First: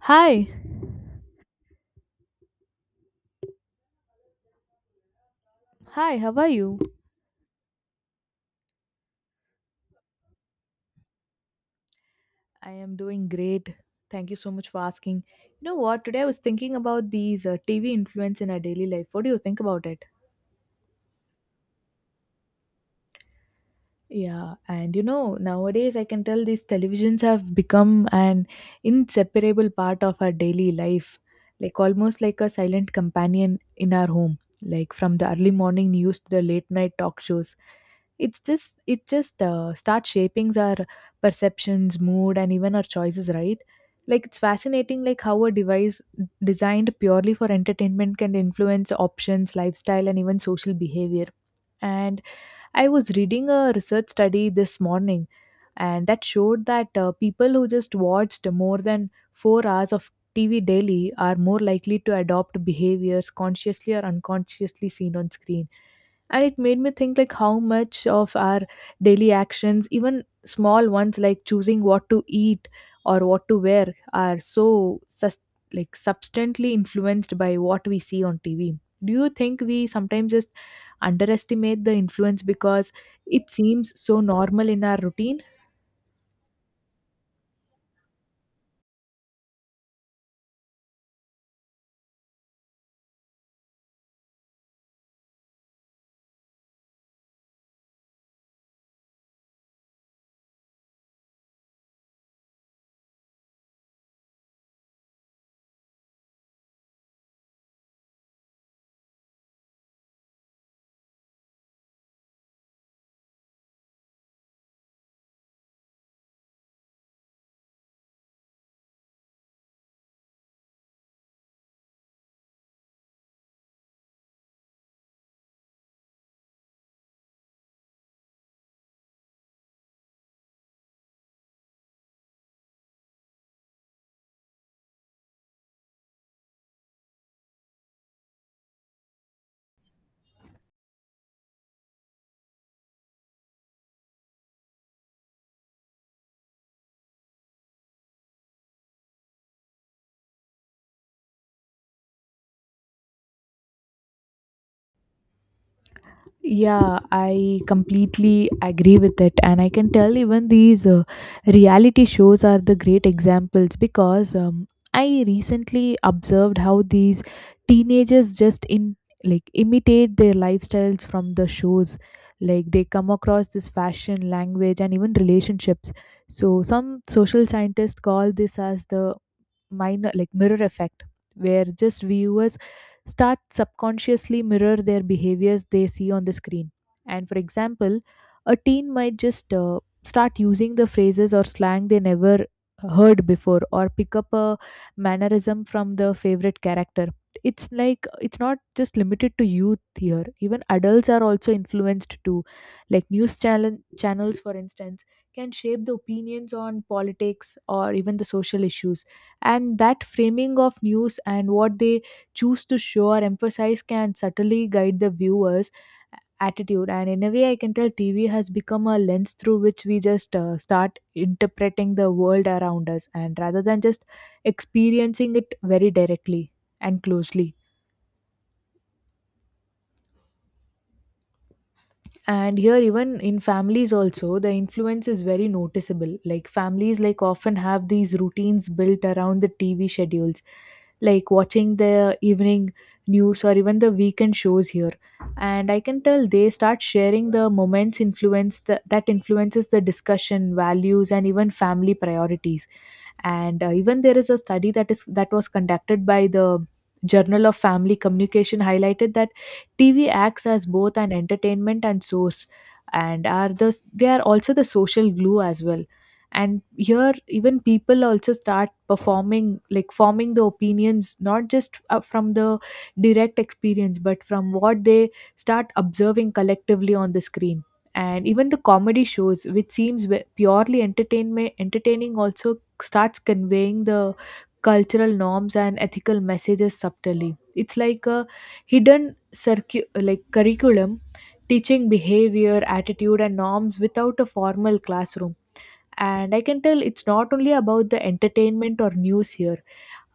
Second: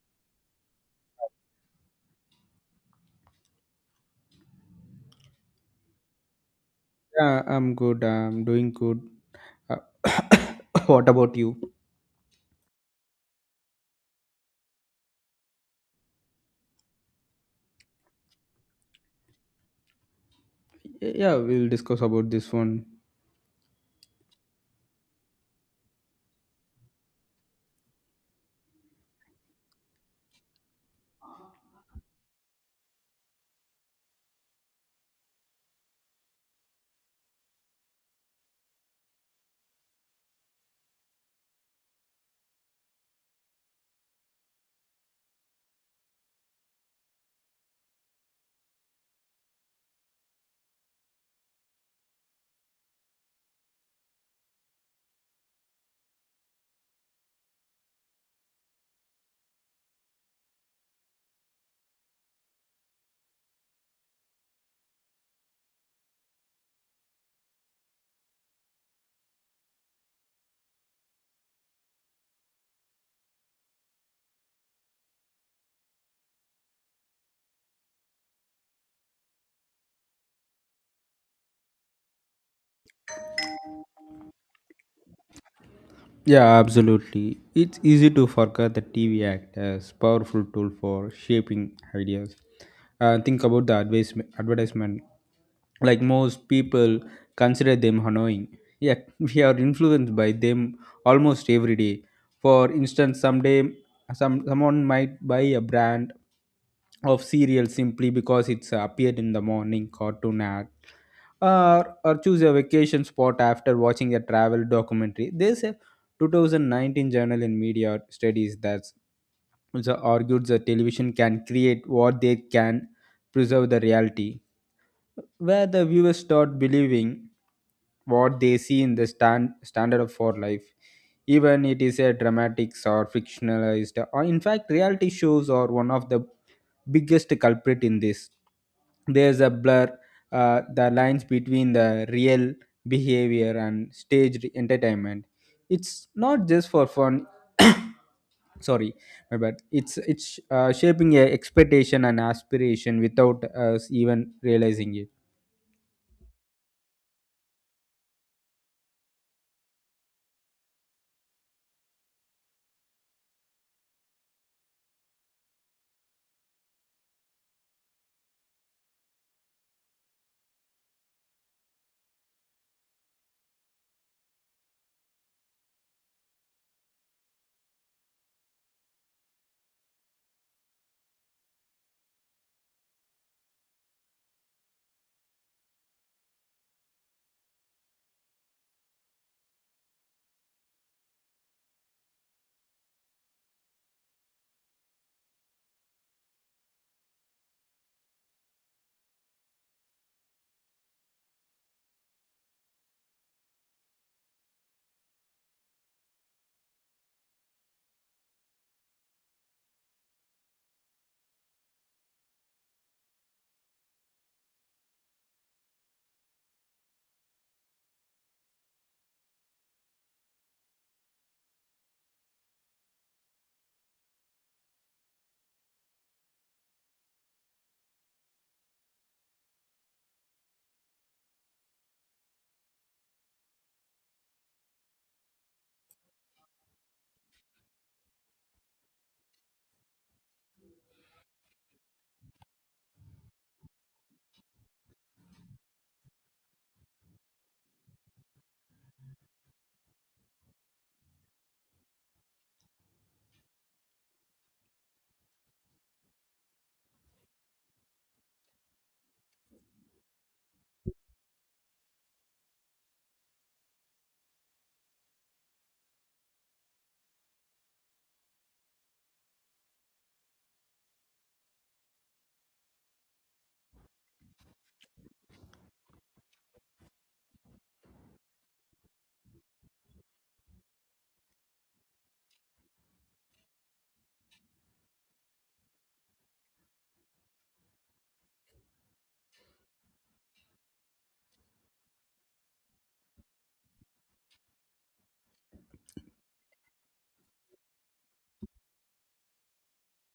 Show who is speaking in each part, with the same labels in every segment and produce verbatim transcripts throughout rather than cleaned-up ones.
Speaker 1: Hi. Hi, how are you?
Speaker 2: Yeah, I'm good. I'm doing good. Uh, what about you?
Speaker 1: I am doing great. Thank you so much for asking. You know what? Today I was thinking about these uh, T V influence in our daily life. What do you think about it?
Speaker 2: Yeah, we'll discuss about this one.
Speaker 1: Yeah, and you know, nowadays I can tell these televisions have become an inseparable part of our daily life, like almost like a silent companion in our home, like from the early morning news to the late night talk shows. It's just it just uh, starts shaping our perceptions, mood, and even our choices, right? Like it's fascinating, like how a device designed purely for entertainment can influence options, lifestyle, and even social behavior. And I was reading a research study this morning, and that showed that uh, people who just watched more than four hours of T V daily are more likely to adopt behaviors consciously or unconsciously seen on screen, and it made me think like how much of our daily actions, even small ones, like choosing what to eat or what to wear are so sus- like substantially influenced by what we see on TV. Do you think we sometimes just underestimate the influence because it seems so normal in our routine?
Speaker 2: Yeah, absolutely. It's easy to forget that T V act as powerful tool for shaping ideas. Uh, think about the advis- advertisement. Like most people consider them annoying, yet we are influenced by them almost every day. For instance, someday some someone might buy a brand of cereal simply because it's appeared in the morning cartoon ad or, or choose a vacation spot after watching a travel documentary. There's a two thousand nineteen Journal in Media Studies that also argued that television can create what they can preserve the reality, where the viewers start believing what they see in the stand, standard of for life, even it is a dramatics or fictionalized or in fact reality shows are one of the biggest culprit in this. There's a blur, uh, the lines between the real behavior and staged entertainment. It's not just for fun. Sorry, my bad. It's it's uh, shaping a expectation and aspiration without us even realizing it.
Speaker 1: Yeah, I completely agree with it. And I can tell even these uh, reality shows are the great examples because um, I recently observed how these teenagers just in like imitate their lifestyles from the shows. Like they come across this fashion, language, and even relationships. So some social scientists call this as the minor like mirror effect, where just viewers start subconsciously mirror their behaviors they see on the screen. And for example, a teen might just uh, start using the phrases or slang they never heard before, or pick up a mannerism from the favorite character. It's like it's not just limited to youth here, even adults are also influenced too, like news channel channels for instance can shape the opinions on politics or even the social issues. And that framing of news and what they choose to show or emphasize can subtly guide the viewers attitude, and in a way I can tell TV has become a lens through which we just uh, start interpreting the world around us, and rather than just experiencing it very directly and closely. And here, even in families also, the influence is very noticeable, like families like often have these routines built around the TV schedules, like watching the evening news or even the weekend shows here. And I can tell they start sharing the moments, influence the, that influences the discussion values and even family priorities. And uh, even there is a study that is that was conducted by the Journal of Family Communication highlighted that TV acts as both an entertainment and source, and are the they are also the social glue as well. And here even people also start performing like forming the opinions, not just uh, from the direct experience, but from what they start observing collectively on the screen. And even the comedy shows, which seems ve- purely entertainment entertaining, also starts conveying the cultural norms and ethical messages subtly. It's like a hidden circu- like curriculum, teaching behavior, attitude, and norms without a formal classroom. And I can tell it's not only about the entertainment or news here.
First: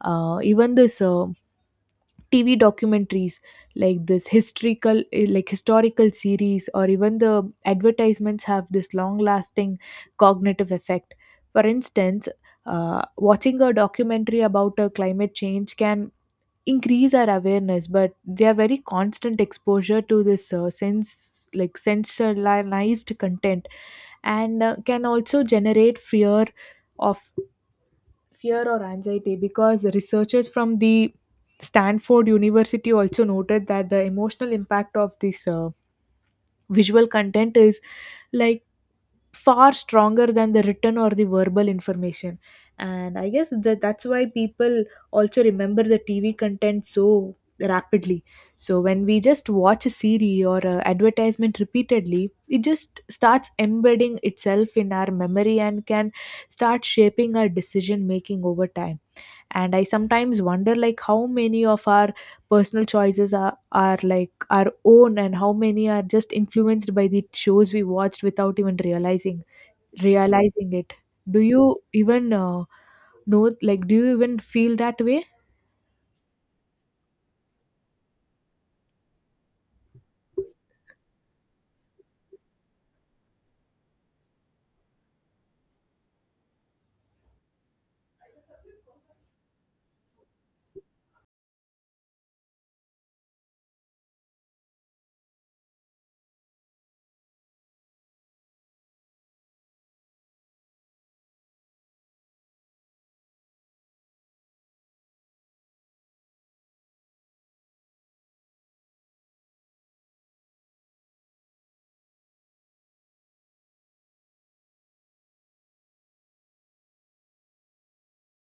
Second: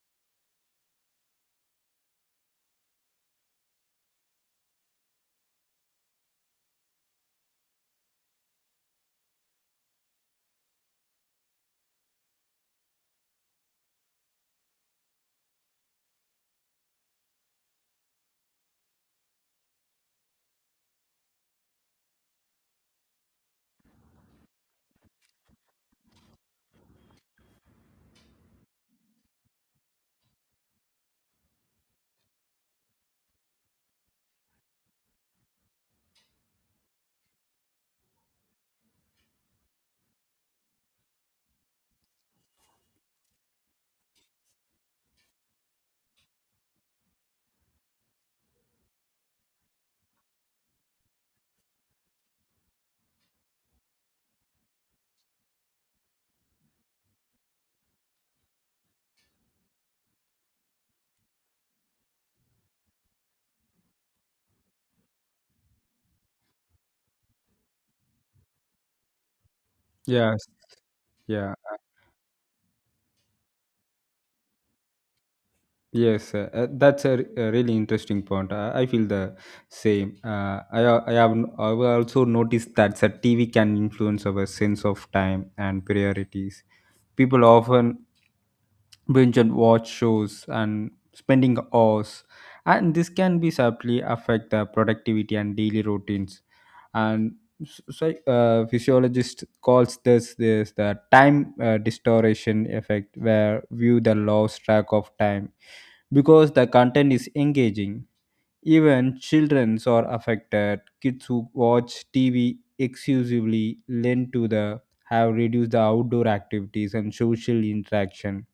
Speaker 1: Uh, even this. Uh, T V documentaries like this historical eh, like historical series or even the advertisements have this long lasting cognitive effect. For instance, uh, watching a documentary about a climate change can increase our awareness, but their very constant exposure to this uh, sense like sensationalized content, and uh, can also generate fear of fear or anxiety, because researchers from the Stanford University also noted that the emotional impact of this uh, visual content is like far stronger than the written or the verbal information. And I guess that that's why people also remember the TV content so rapidly. So when we just watch a series or a advertisement repeatedly, it just starts embedding itself in our memory, and can start shaping our decision making over time. And I sometimes wonder like how many of our personal choices are, are like our own, and how many are just influenced by the shows we watched without even realizing
Speaker 2: Yes,
Speaker 1: realizing it. Do
Speaker 2: yeah,
Speaker 1: you even uh, know, like do you even feel that way?
Speaker 2: yes. Uh, uh, that's a, r- a really interesting point. I, I feel the same. Uh, I al- I have n- I will also noticed that the T V can influence our sense of time and priorities. People often binge and watch shows and spending hours, and this can be sadly affect the productivity and daily routines. and s- so, uh, physiologist calls this this the time uh, distortion effect where view the lost track of time because the content is engaging. Even children are affected. Kids who watch T V exclusively lend to the have reduced the outdoor activities and social interaction,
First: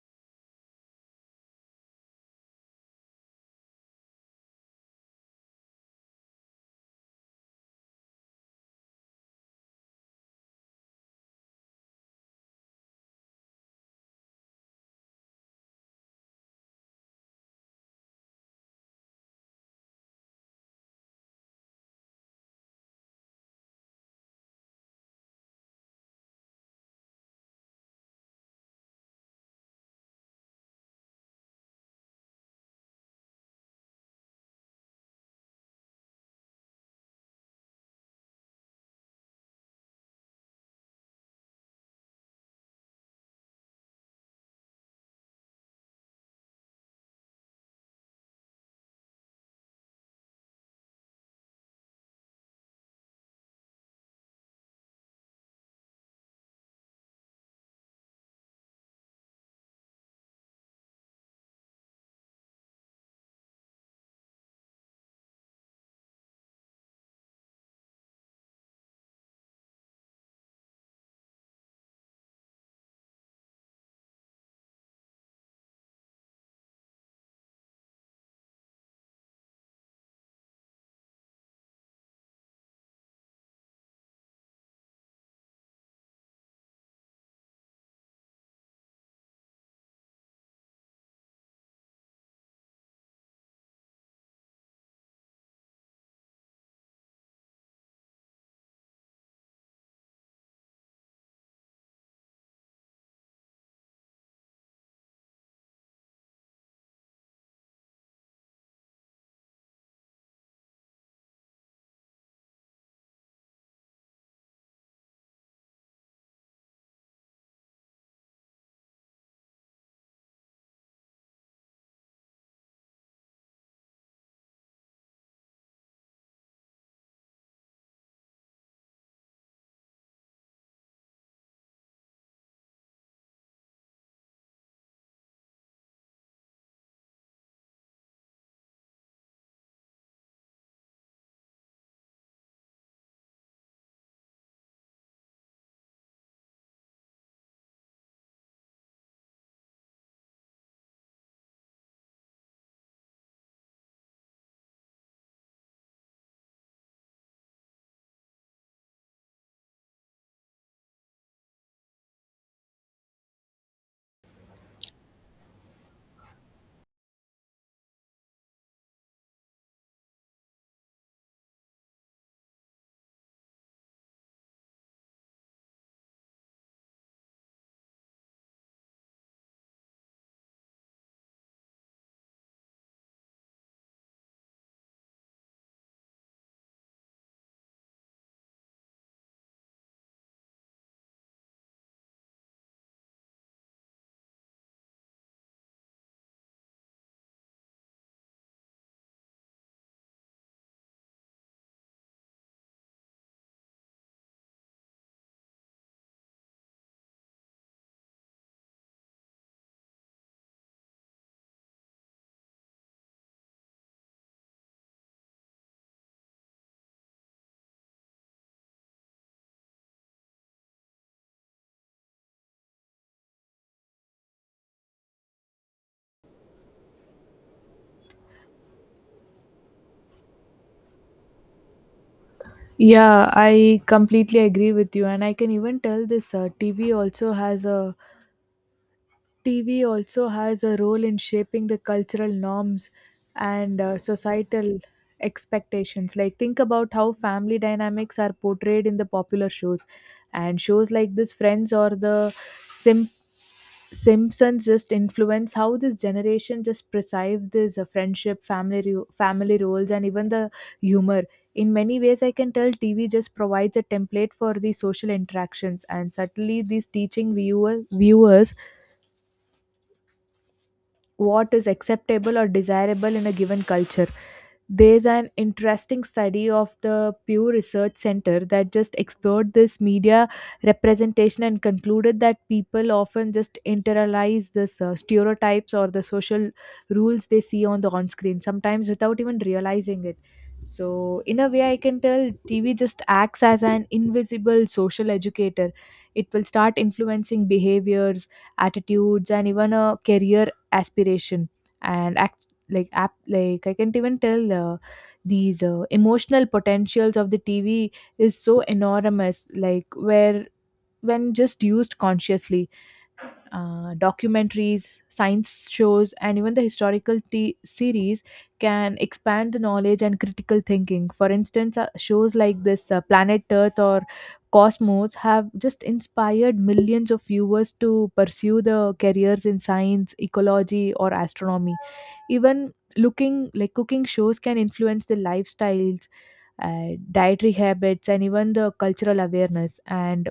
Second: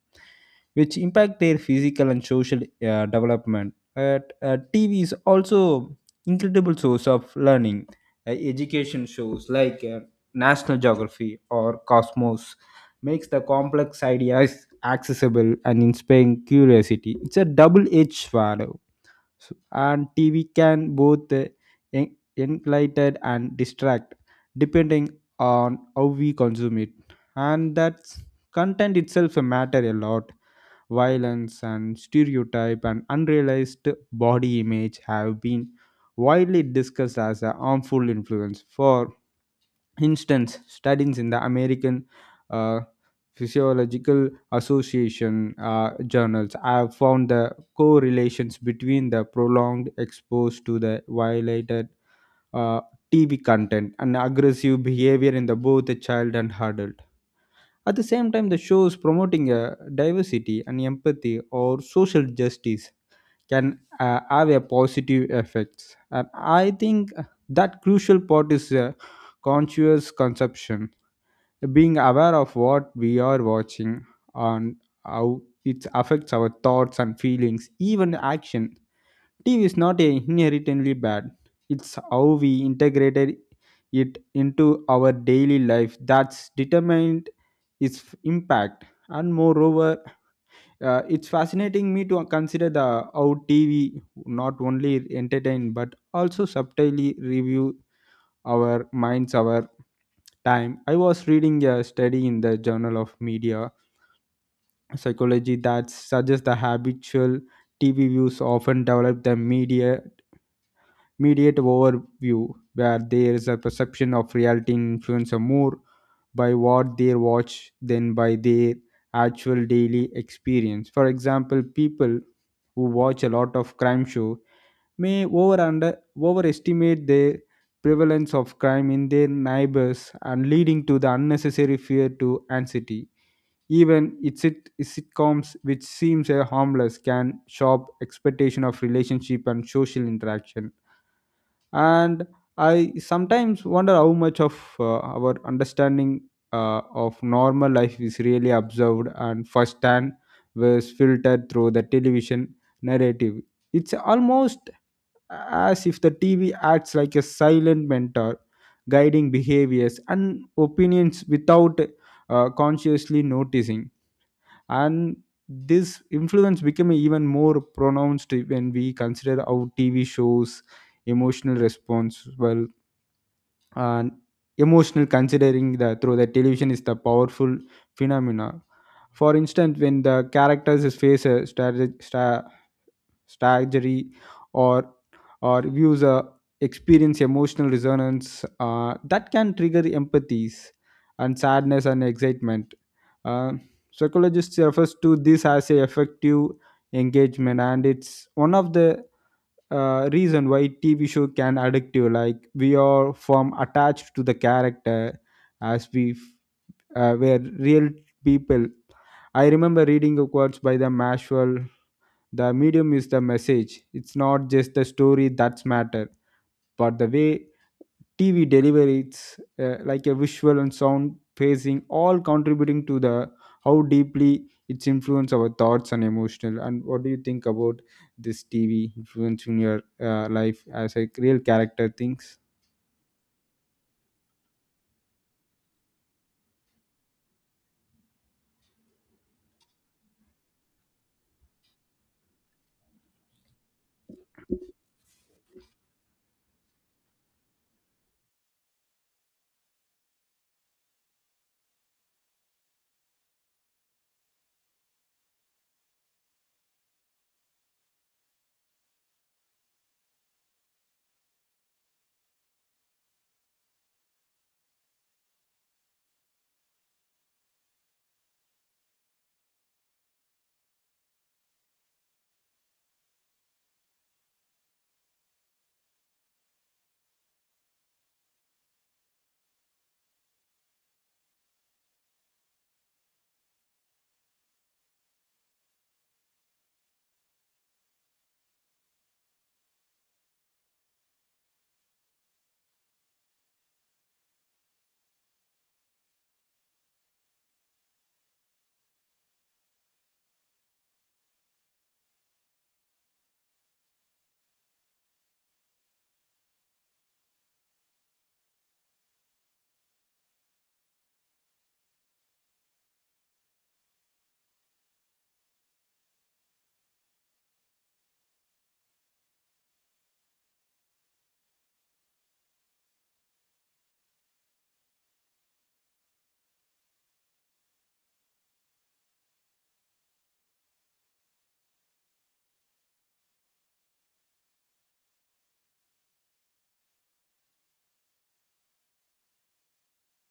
Speaker 2: which impact their physical and social uh, development. But uh, T V is also incredible source of learning. Uh, education shows like uh, National Geography or Cosmos makes the complex ideas accessible and inspiring curiosity. It's a double-edged sword, so- and T V can both uh, en- enlighten and distract depending on how we consume it. And that's content itself matter a lot. Violence and stereotype and unrealized body image have been widely discussed as a harmful influence. For instance, studies in the American uh, Physiological Association uh, journals have found the correlations between the prolonged exposure to the violated uh, T V content and aggressive behavior in the both the child and adult. At the same time, the shows promoting uh, diversity and empathy or social justice can uh, have a positive effects, and I think that crucial part is uh, conscious consumption, being aware of what we are watching and how it affects our thoughts and feelings, even action. TV is not a inherently bad. It's how we integrated it into our daily life that's determined its impact. And moreover, uh, it's fascinating me to consider the how T V not only entertain but also subtly review our minds, our time. I was reading a study in the Journal of Media Psychology that suggests the habitual T V views often develop the media mediate overview, where there is a perception of reality and influencer more by what they watch than by their actual daily experience. For example, people who watch a lot of crime show may over under overestimate the prevalence of crime in their neighbors and leading to the unnecessary fear to anxiety. Even its sit- sitcoms, which seems a harmless, can shop expectation of relationship and social interaction. And I sometimes wonder how much of uh, our understanding uh, of normal life is really observed and firsthand was filtered through the television narrative. It's almost as if the TV acts like a silent mentor, guiding behaviors and opinions without uh, consciously noticing. And this influence became even more pronounced when we consider how TV shows emotional response well, and emotional considering the through the television is the powerful phenomena. For instance, when the characters face a strategy strategy, or or views uh, experience emotional resonance, uh, that can trigger empathies and sadness and excitement. uh, psychologists refers to this as a effective engagement, and it's one of the uh, reason why TV show can addictive. Like we are from attached to the character as we uh, were real people. I remember reading a quotes by the Maxwell, the medium is the message. It's not just the story that's matter, but the way TV delivers, uh, like a visual and sound pacing all contributing to the how deeply it's influence our thoughts and emotional. And what do you think about this TV influencing your uh, life as a real character thinks?
Speaker 1: Yeah, I completely agree with you, and I can even tell this uh, T V also has a T V also has a role in shaping the cultural norms and uh, societal expectations. Like, think about how family dynamics are portrayed in the popular shows, and shows like this, Friends or the Sim- Simpsons, just influence how this generation just perceive this uh, friendship, family, ro- family roles, and even the humor. In many ways, I can tell T V just provides a template for the social interactions, and certainly these teaching viewer, viewers what is acceptable or desirable in a given culture. There's an interesting study of the Pew Research Center that just explored this media representation and concluded that people often just internalize this uh, stereotypes or the social rules they see on the on screen, sometimes without even realizing it. So, in a way, I can tell T V just acts as an invisible social educator. It will start influencing behaviors, attitudes, and even a career aspiration. And act like app like I can't even tell uh, these uh, emotional potentials of the TV is so enormous, like where when just used consciously, uh, documentaries, science shows, and even the historical t- series can expand the knowledge and critical thinking. For instance, uh, shows like this uh, Planet Earth or Cosmos have just inspired millions of viewers to pursue the careers in science, ecology, or astronomy. Even looking like cooking shows can influence the lifestyles, uh, dietary habits, and even the cultural awareness. And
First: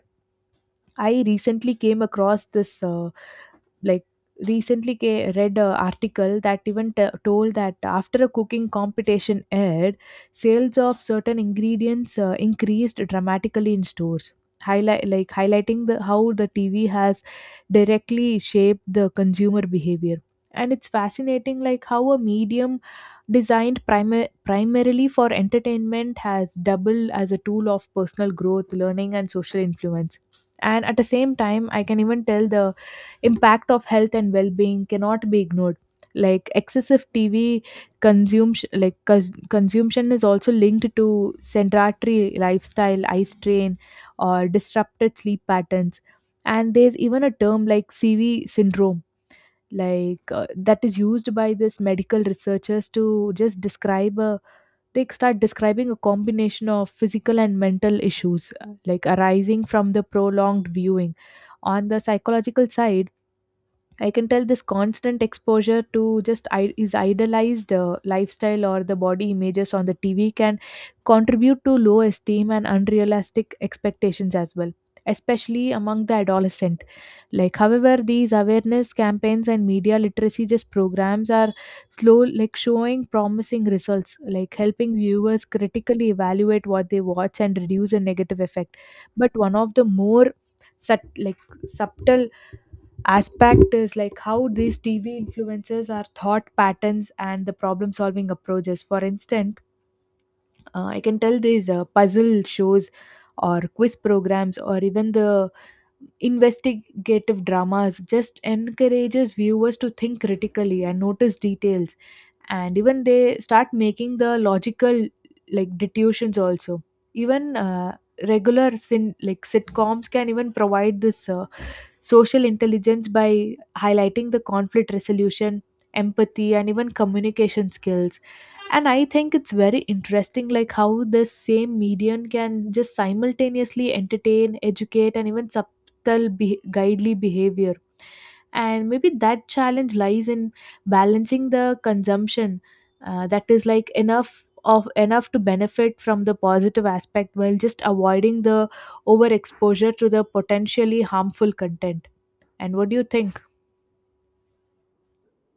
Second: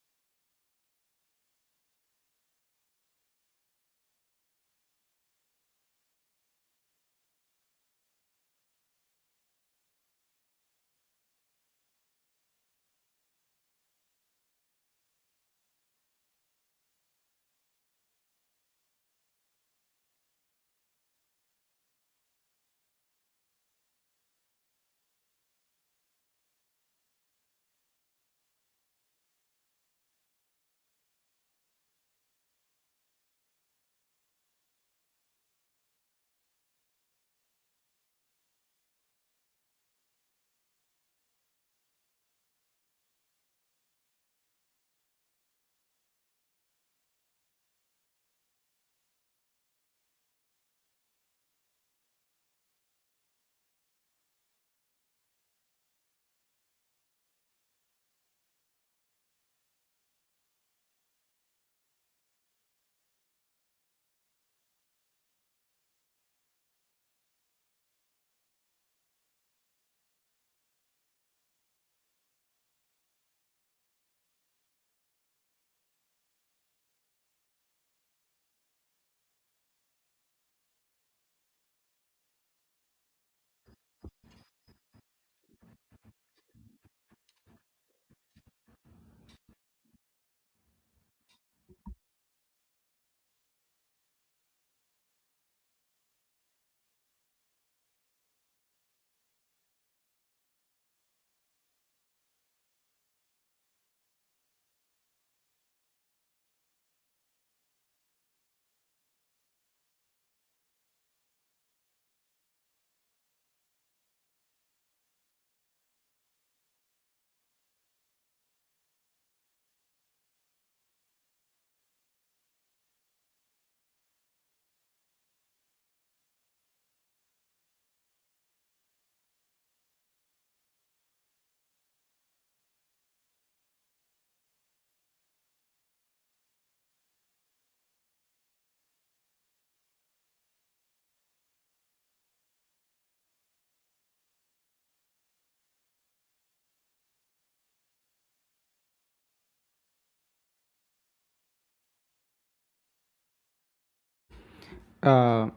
Speaker 1: I recently came across this. Uh, like recently ca- Read a article that even t- told that after a cooking competition aired, sales of certain ingredients uh, increased dramatically in stores, highlight like highlighting the how the TV has directly shaped the consumer behavior. And it's fascinating like how a medium designed primi- primarily for entertainment has doubled as a tool of personal growth, learning, and social influence. And at the same time, I can even tell the impact of health and well-being cannot be ignored, like excessive tv consumption like cons- consumption is also linked to sedentary lifestyle, eye strain, or disrupted sleep patterns. And there's even a term like CV syndrome, like uh, that is used by this medical researchers to just describe a they start describing a combination of physical and mental issues, uh, like arising from the prolonged viewing. On the psychological side, I can tell this constant exposure to just I- is idealized uh, lifestyle or the body images on the T V can contribute to low esteem and unrealistic expectations as well, especially among the adolescent. Like, however, these awareness campaigns and media literacy just programs are slow, like showing promising results, like helping viewers critically evaluate what they watch and reduce a negative effect. But one of the more sub- like subtle aspect is like how these T V influences our thought patterns and the problem solving approaches. For instance, uh, I can tell these uh, puzzle shows or quiz programs or even the investigative dramas just encourages viewers to think critically and notice details, and even they start making the logical like deductions also. Even uh, regular sin like sitcoms can even provide this uh, social intelligence by highlighting the conflict resolution, empathy, and even communication skills. And I think it's very interesting like how this same medium can just simultaneously entertain, educate, and even subtle be- guidely behavior. And maybe that challenge lies in balancing the consumption, uh, that is like enough of enough to benefit from the positive aspect while just avoiding the overexposure to the potentially harmful content. And what do you think?
Speaker 2: Uh,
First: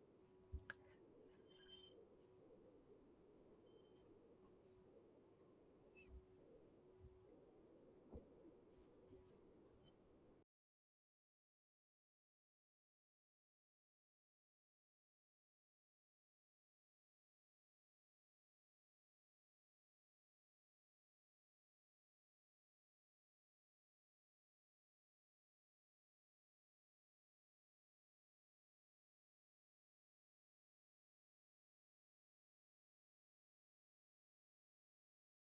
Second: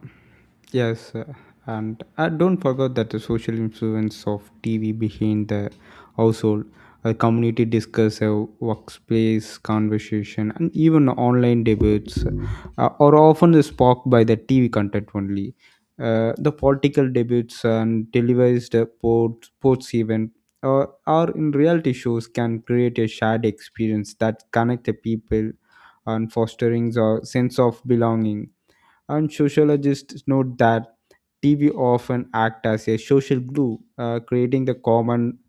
Speaker 2: yes, uh, and uh, don't forget that the social influence of T V behind the household, a community discuss, a workplace conversation, and even online debates uh, are often sparked by the T V content only. Uh, the political debates and televised uh, port, sports event, uh, or in reality shows can create a shared experience that connect the people and fostering a sense of belonging. And sociologists note that T V often act as a social glue, uh, creating the common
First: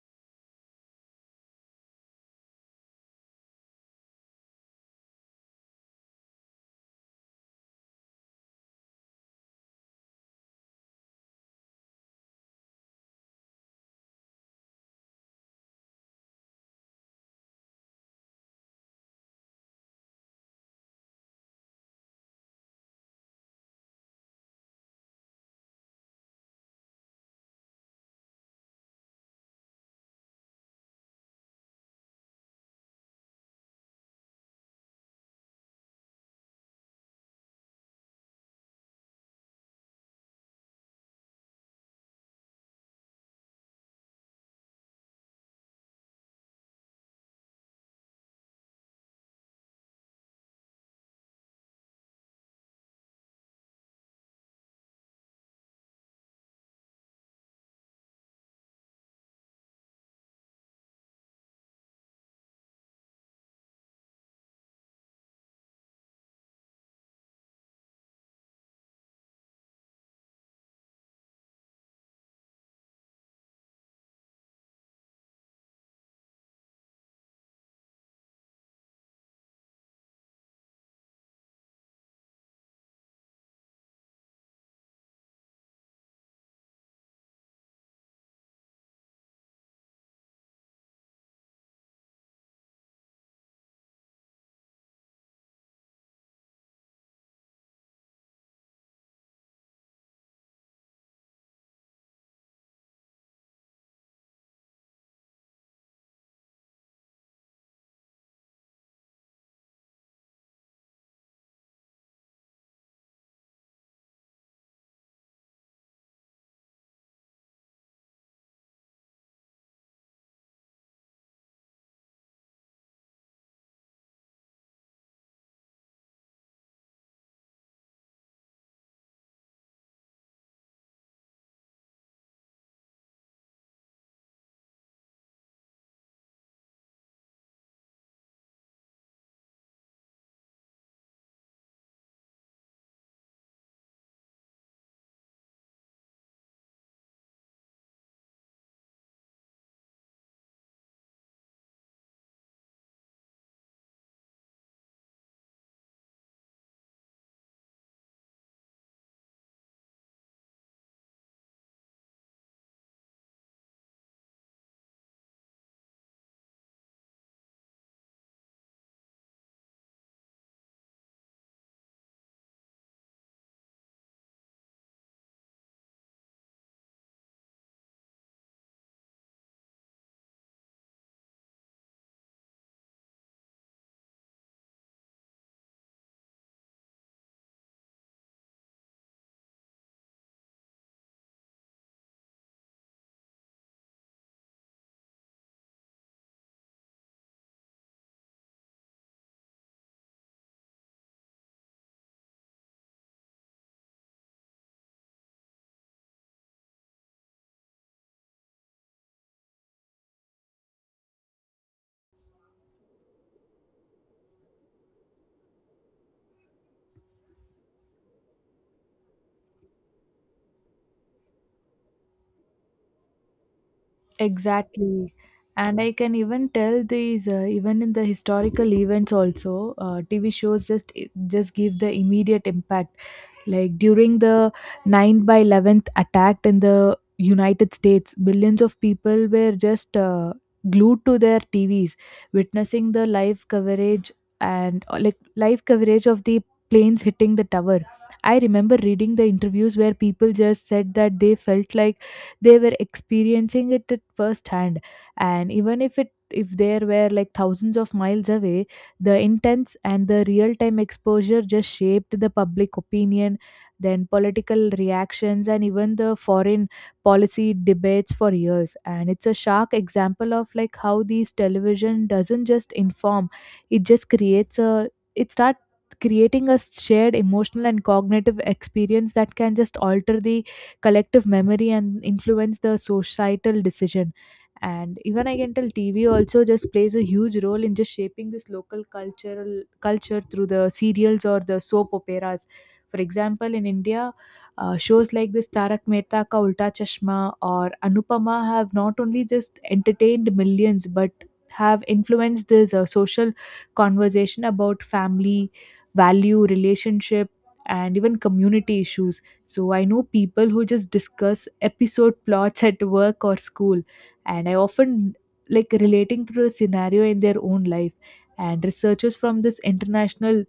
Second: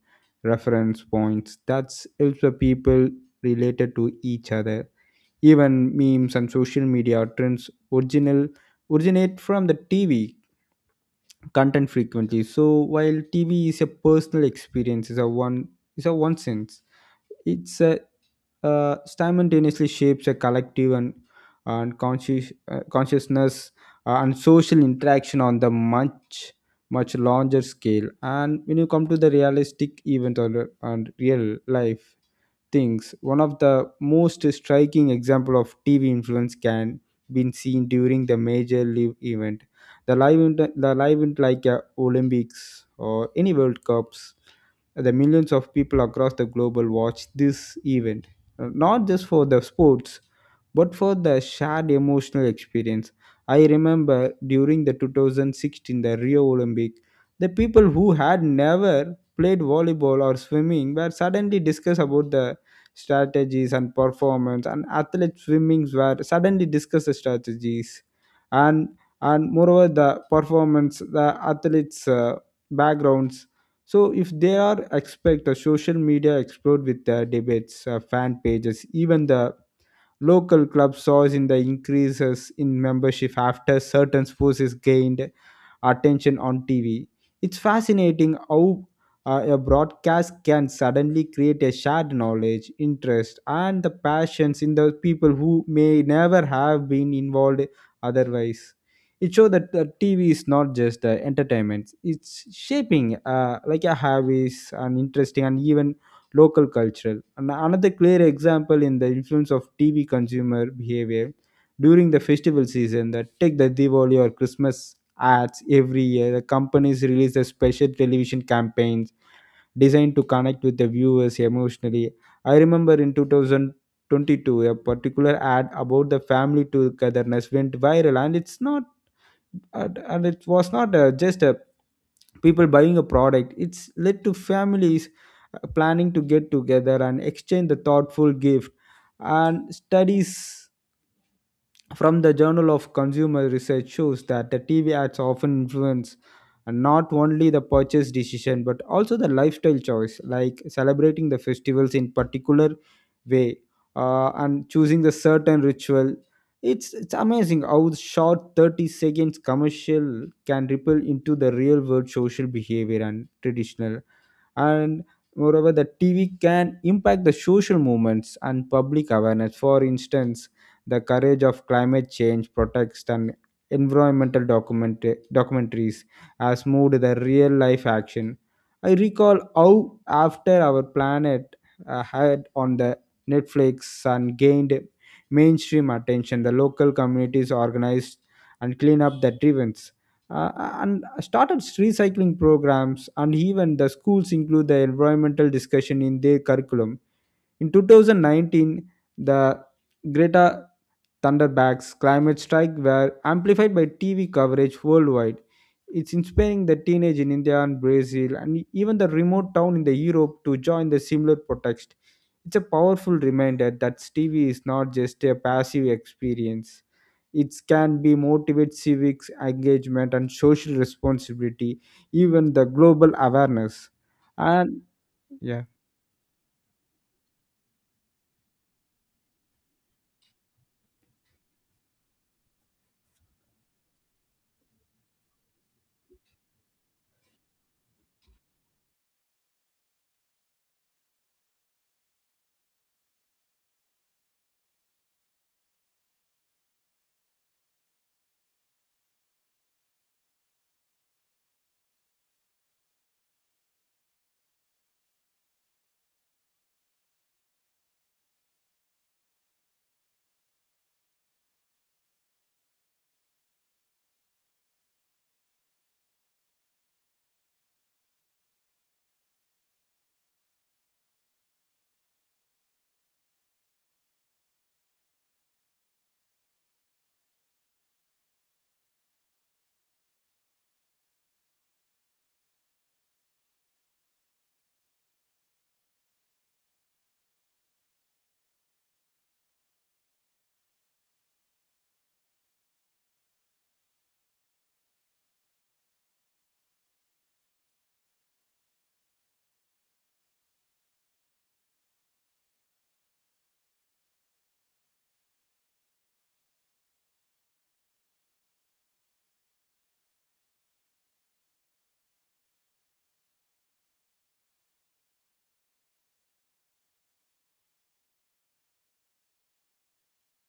Speaker 2: reference points that helps the people related to each other. Even memes and social media trends original originate from the T V content frequently. So while T V is a personal experience, is a one is a one sense. It's a uh, simultaneously shapes a collective and, and conscious, uh, consciousness, uh, and social interaction on the much much larger scale. And when you come to the realistic event or and real life things. One of the most striking example of T V influence can been seen during the major live event. The live event, the live event like uh, Olympics or any World Cups, the millions of people across the global watch this event, Uh, not just for the sports, but for the shared emotional experience. I remember during the two thousand sixteen the Rio Olympic, the people who had never played volleyball or swimming were suddenly discussed about the strategies and performance and athlete swimmings were suddenly discussed strategies. And and moreover the performance, the athletes uh, backgrounds, so if they are expect the social media explode with the debates, uh, fan pages, even the local clubs saw in the increases in membership after certain sports is gained attention on T V. It's fascinating how uh, a broadcast can suddenly create a shared knowledge, interest, and the passions in the people who may never have been involved otherwise. It shows that the T V is not just uh, entertainment; it's shaping uh, like a habits and interesting and even local cultural. And another clear example in the influence of T V consumer behavior during the festival season that take the Diwali or Christmas ads every year, the companies release the special television campaigns designed to connect with the viewers emotionally. I remember in twenty twenty-two, a particular ad about the family togetherness went viral, and it's not and, and it was not uh, just a people buying a product, it's led to families uh, planning to get together and exchange the thoughtful gift. And studies from the Journal of Consumer Research shows that the T V ads often influence not only the purchase decision but also the lifestyle choice, like celebrating the festivals in particular way, uh, and choosing the certain ritual. It's it's amazing how short thirty seconds commercial can ripple into the real world social behavior and traditional. And moreover, the TV can impact the social movements and public awareness. For instance, the courage of climate change protest and environmental document- documentaries has moved the real life action. I recall how after our planet uh, had on the netflix and gained mainstream attention, the local communities organized and clean up the events, uh, and started recycling programs, and even the schools include the environmental discussion in their curriculum. In two thousand nineteen, the greta Thunderback's climate strike were amplified by T V coverage worldwide. It's inspiring the teenage in India and Brazil and even the remote town in the Europe to join the similar protest. It's a powerful reminder that T V is not just a passive experience. It can be motivate civics engagement and social responsibility, even the global awareness. And
Speaker 1: Exactly.
Speaker 2: yeah.
Speaker 1: And I can even tell these, uh, even in the historical events also, uh, T V shows just just give the immediate impact. Like during the ninth by eleventh attack in the United States, billions of people were just uh, glued to their T Vs, witnessing the live coverage, and uh, like live coverage of the planes hitting the tower. I remember reading the interviews where people just said that they felt like they were experiencing it at first hand, and even if it if there were like thousands of miles away, the intense and the real time exposure just shaped the public opinion, then political reactions, and even the foreign policy debates for years. And it's a sharp example of like how these television doesn't just inform; it just creates a it start creating a shared emotional and cognitive experience that can just alter the collective memory and influence the societal decision. And even I can tell TV also just plays a huge role in just shaping this local cultural culture through the serials or the soap operas. For example, in India, uh, shows like this Tarak Mehta Ka Ulta Chashma or Anupama have not only just entertained millions but have influenced this uh, social conversation about family, value, relationship, and even community issues. So I know people who just discuss episode plots at work or school, and I often like relating to a scenario in their own life. And researchers from this international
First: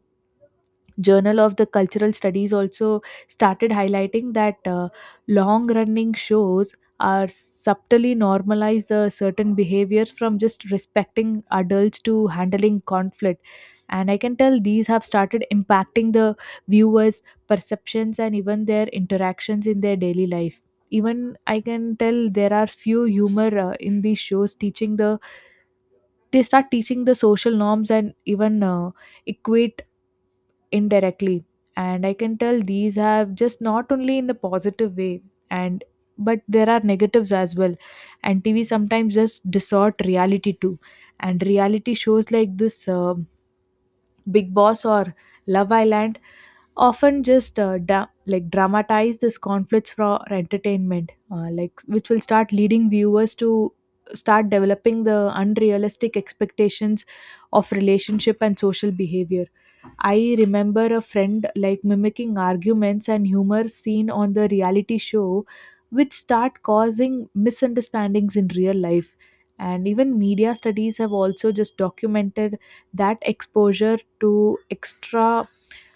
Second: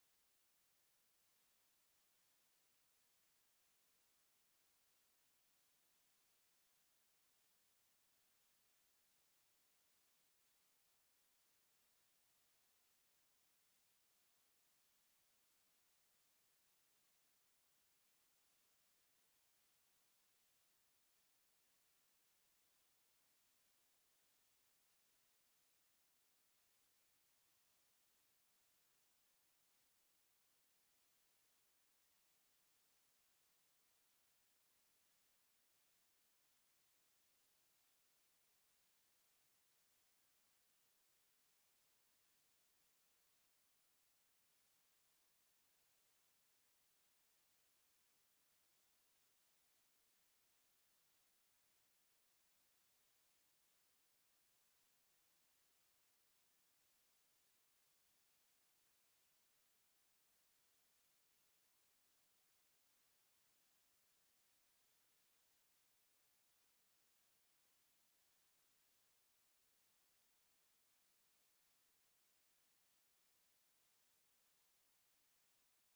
Speaker 1: Journal of the Cultural Studies also started highlighting that uh, long running shows are subtly normalize uh, certain behaviors from just respecting adults to handling conflict. And I can tell these have started impacting the viewers perceptions and even their interactions in their daily life. Even I can tell there are few humor uh, in these shows teaching the they start teaching the social norms and even uh, equate indirectly. And I can tell these have just not only in the positive way, and but there are negatives as well. And TV sometimes just distort reality too. And reality shows like this uh, big boss or love island often just uh, da- like dramatize this conflicts for entertainment, uh, like which will start leading viewers to start developing the unrealistic expectations of relationship and social behavior. I remember a friend like mimicking arguments and humor seen on the reality show, which start causing misunderstandings in real life. And even media studies have also just documented that exposure to extra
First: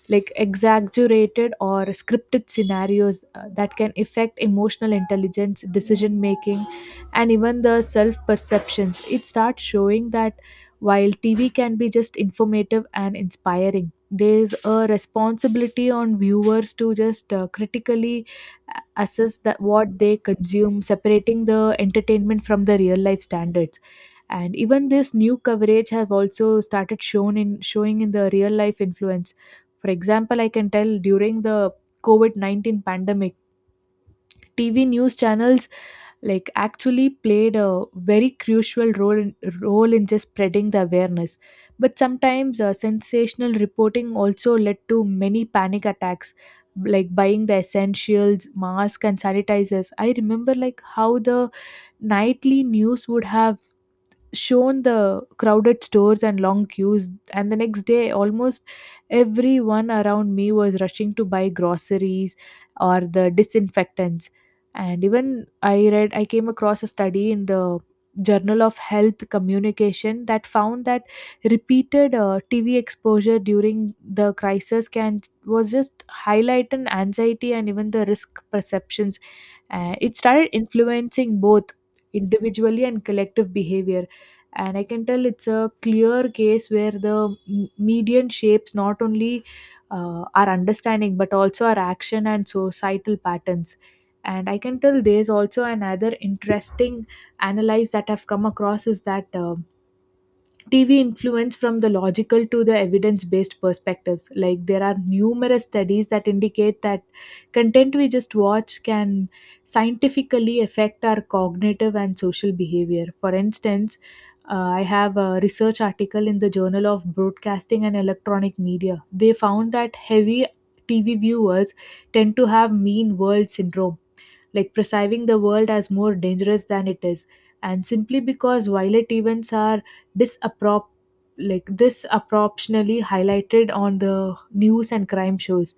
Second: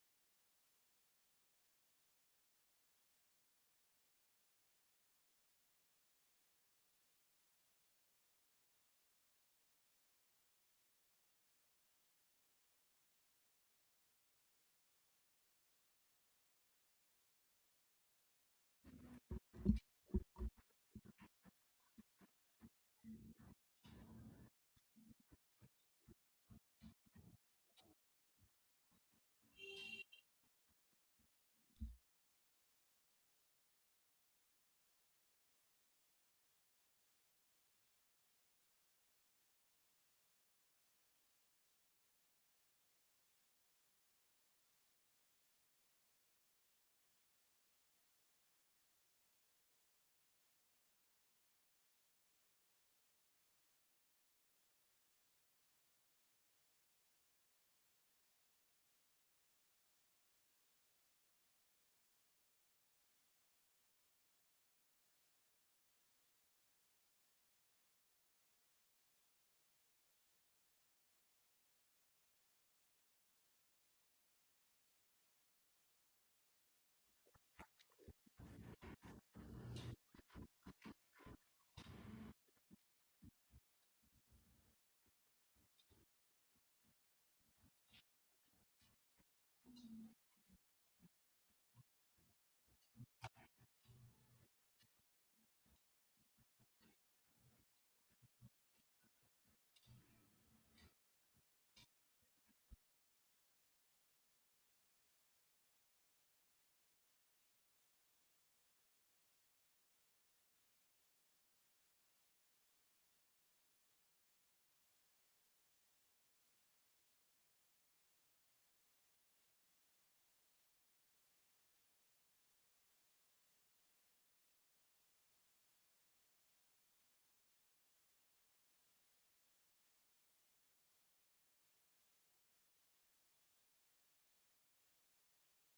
Speaker 1: like exaggerated or scripted scenarios uh, that can affect emotional intelligence, decision making, and even the self perceptions. It starts showing that while T V can be just informative and inspiring, there's a responsibility on viewers to just uh, critically a- assess that what they consume, separating the entertainment from the real life standards. And even this new coverage have also started shown in showing in the real life influence. For example, I can tell during the covid nineteen pandemic, TV news channels like actually played a very crucial role in, role in just spreading the awareness. But sometimes uh, sensational reporting also led to many panic attacks, like buying the essentials, masks, and sanitizers. I remember like how the nightly news would have shown the crowded stores and long queues, and the next day almost everyone around me was rushing to buy groceries or the disinfectants. And even i read I came across a study in the journal of health communication that found that repeated uh, TV exposure during the crisis can was just highlight an anxiety and even the risk perceptions. Uh, it started influencing both individually and collective behavior. And I can tell it's a clear case where the m- median shapes not only uh, our understanding but also our action and societal patterns. And I can tell there's also another interesting analyze that I've come across is that um T V influence from the logical to the evidence based perspectives. Like, there are numerous studies that indicate that content we just watch can scientifically affect our cognitive and social behavior. For instance, uh, I have a research article in the Journal of Broadcasting and Electronic Media. They found that heavy T V viewers tend to have mean world syndrome, like perceiving the world as more dangerous than it is, and simply because violent events are disapprop like disproportionately highlighted on the news and crime shows.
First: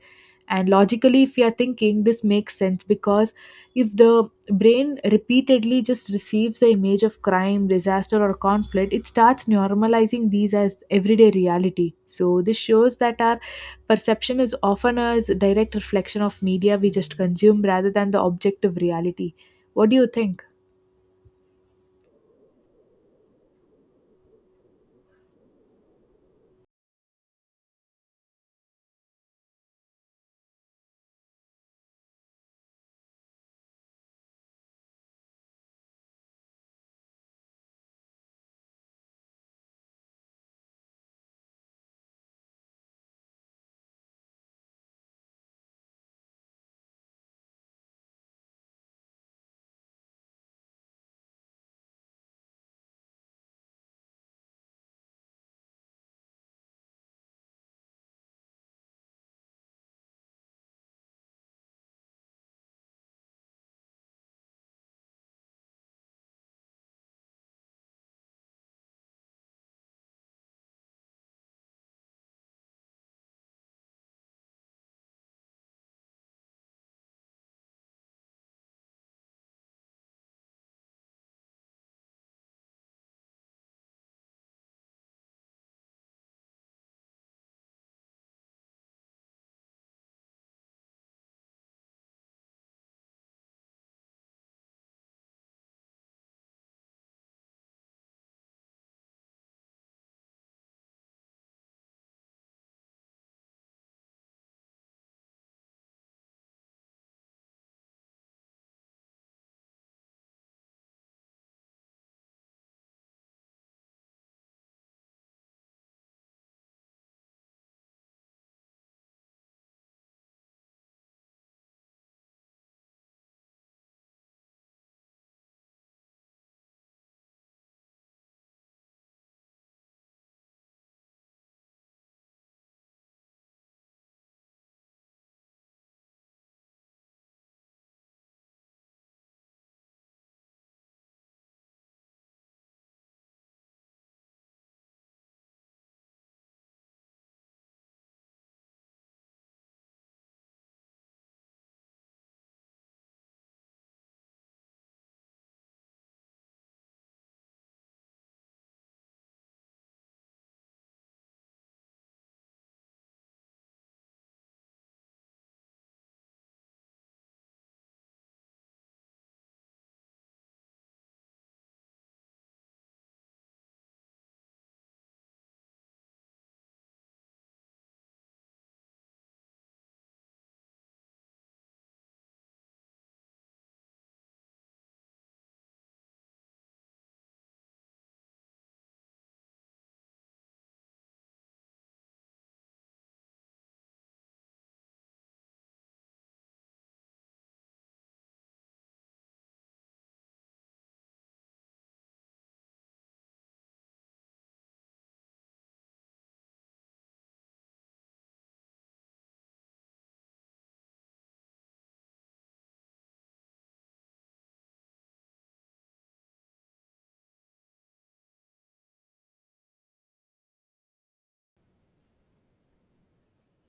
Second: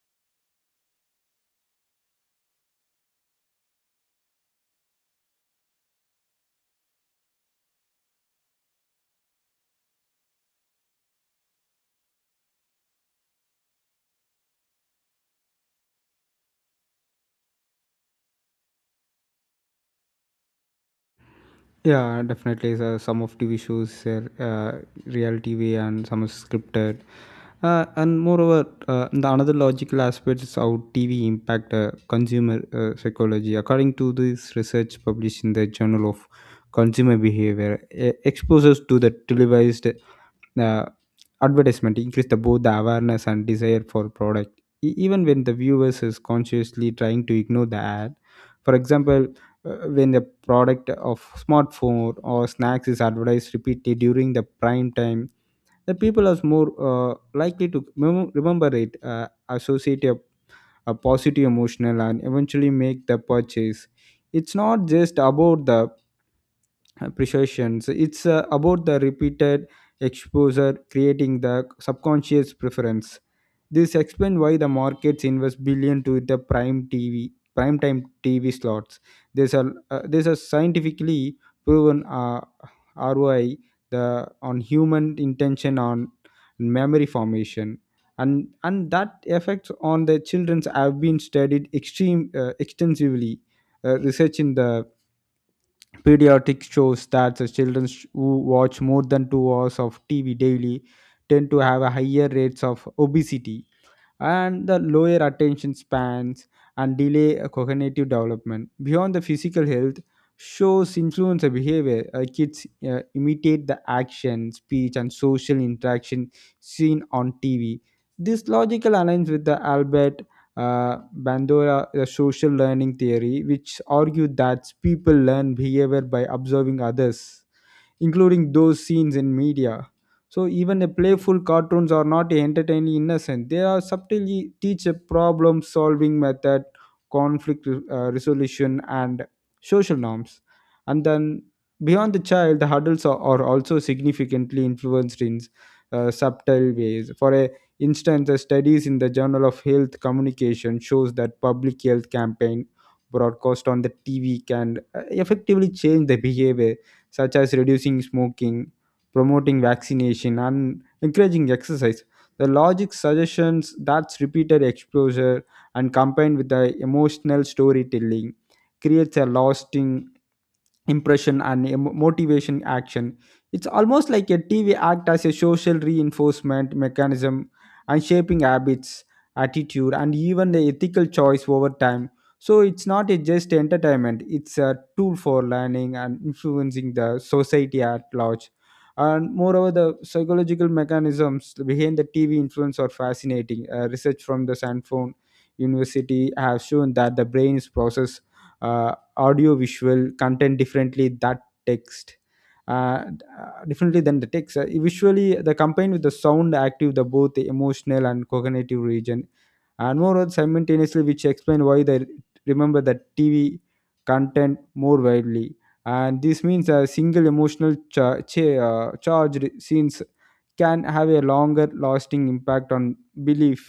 Speaker 1: And logically if you are thinking this makes sense, because if the brain repeatedly just receives the image of crime, disaster or conflict, it starts normalizing these as everyday reality. So this shows that our perception is often a s- direct reflection of media we just consume rather than the objective reality. What do you think?
Speaker 2: Yeah, definitely. So some of T V shows are uh, real T V and some is scripted. Uh, and moreover, uh, the another logical aspect is how T V impact uh, consumer uh, psychology. According to this research published in the Journal of Consumer Behavior, e- exposures to the televised the advertisement increase the both the awareness and desire for product. E- even when the viewers is consciously trying to ignore the ad, for example, uh, when the product of smartphone or snacks is advertised repeatedly during the prime time, the people are more uh, likely to mem- remember it, uh, associate a, a positive emotional, and eventually make the purchase. It's not just about the uh, precautions. It's uh, about the repeated exposure creating the subconscious preference. This explains why the markets invest billion to the prime T V, prime time T V slots. There's a uh, there's a scientifically proven uh, R O I the on human intention on memory formation. And, and that effects on the children's have been studied extreme uh, extensively. uh, research in the Pediatric shows that the children sh- who watch more than two hours of T V daily tend to have a higher rates of obesity and the lower attention spans and delay uh, cognitive development. Beyond the physical health, shows influence of behavior. Uh, kids uh, imitate the action, speech, and social interaction seen on T V. This logical aligns with the Albert uh, Bandura the social learning theory, which argued that people learn behavior by observing others, including those scenes in media. So even the playful cartoons are not entertaining innocent. They are subtly teach a problem solving method, conflict uh, resolution, and social norms. And then beyond the child, the adults are, are also significantly influenced in uh, subtle ways. For a instance, the studies in the Journal of Health Communication shows that public health campaign broadcast on the T V can uh, effectively change the behavior such as reducing smoking, promoting vaccination, and encouraging exercise. The logic suggestions that repeated exposure and combined with the emotional storytelling creates a lasting impression and em- motivation action. It's almost like a TV act as a social reinforcement mechanism and shaping habits attitude and even the ethical choice over time. So it's not a just entertainment, it's a tool for learning and influencing the society at large. And moreover, the psychological mechanisms behind the TV influence are fascinating. Uh, research from the sanford university has shown that the brain is processed audio visual content differently that text, uh, uh, differently than the text. Uh, visually the combined with the sound active the both the emotional and cognitive region, and moreover simultaneously, which explain why they remember the TV content more widely. And this means a single emotional cha- cha- uh, charged scenes can have a longer lasting impact on belief.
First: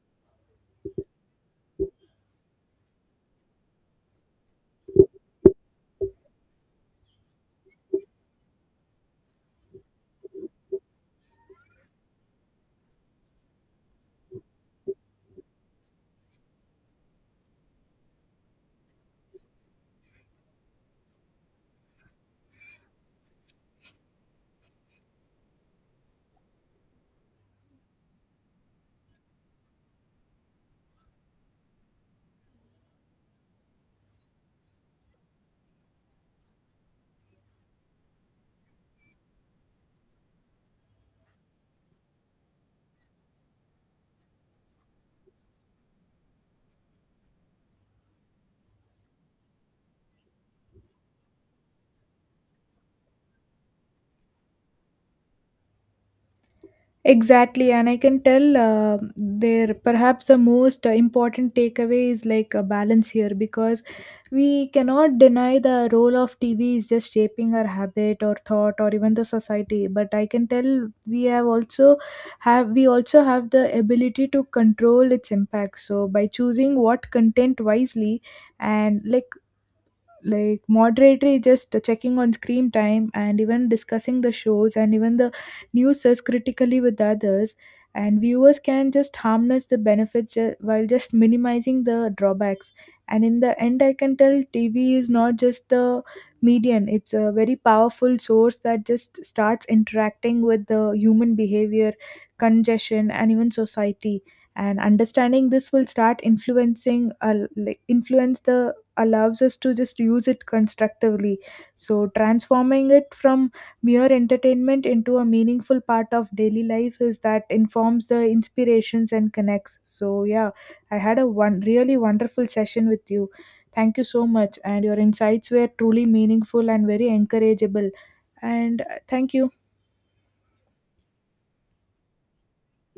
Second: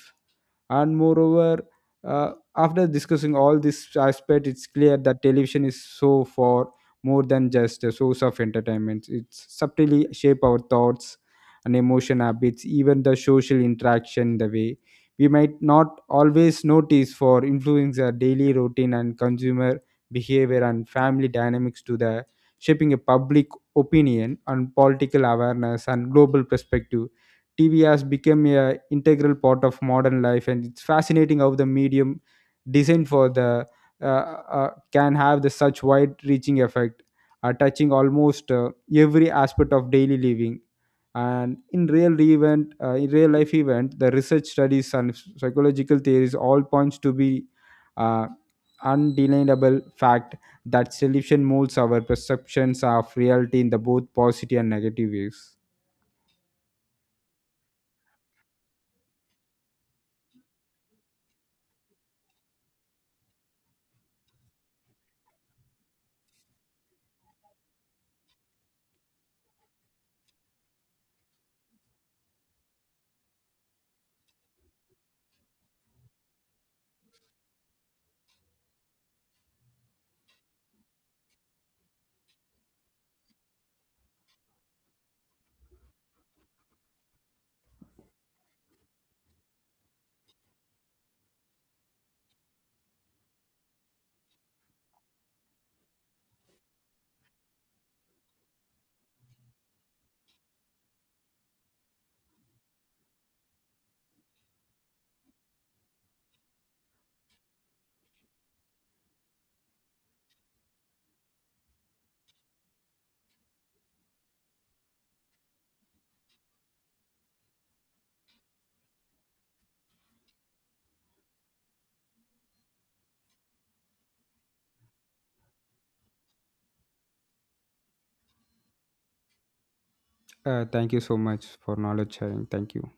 Speaker 2: And moreover, uh, after discussing all this aspect, it's clear that television is so far more than just a source of entertainment. It's subtly shape our thoughts and emotion habits, even the social interaction, the way we might not always notice, for influencing our daily routine and consumer behavior and family dynamics to the shaping a public opinion and political awareness and global perspective. T V has become a integral part of modern life, and it's fascinating how the medium designed for the uh, uh, can have the such wide-reaching effect, uh, touching almost uh, every aspect of daily living. And in real event, uh, in real life event, the research studies and psychological theories all points to be uh, undeniable fact that solution molds our perceptions of reality in the both positive and negative ways.
Speaker 1: Ex- Perhaps the most uh, important takeaway is like a balance here, because we cannot deny the role of TV is just shaping our habit or thought or even the society, but I can tell we have also have we also have the ability to control its impact. So by choosing what content wisely, and like like moderatory just checking on screen time and even discussing the shows and even the news as critically with others, and viewers can just harness the benefits, uh, while just minimizing the drawbacks. And in the end I can tell TV is not just the median, it's a very powerful source that just starts interacting with the human behavior, congestion and even society. And understanding this will start influencing uh, like influence the allows us to just use it constructively. So transforming it from mere entertainment into a meaningful part of daily life is that informs the inspirations and connects. So yeah, I had a one really wonderful session with you. Thank you so much, and your insights were truly meaningful and very encourageable. And uh, thank you.
Speaker 2: Uh, thank you so much for knowledge sharing. Thank you.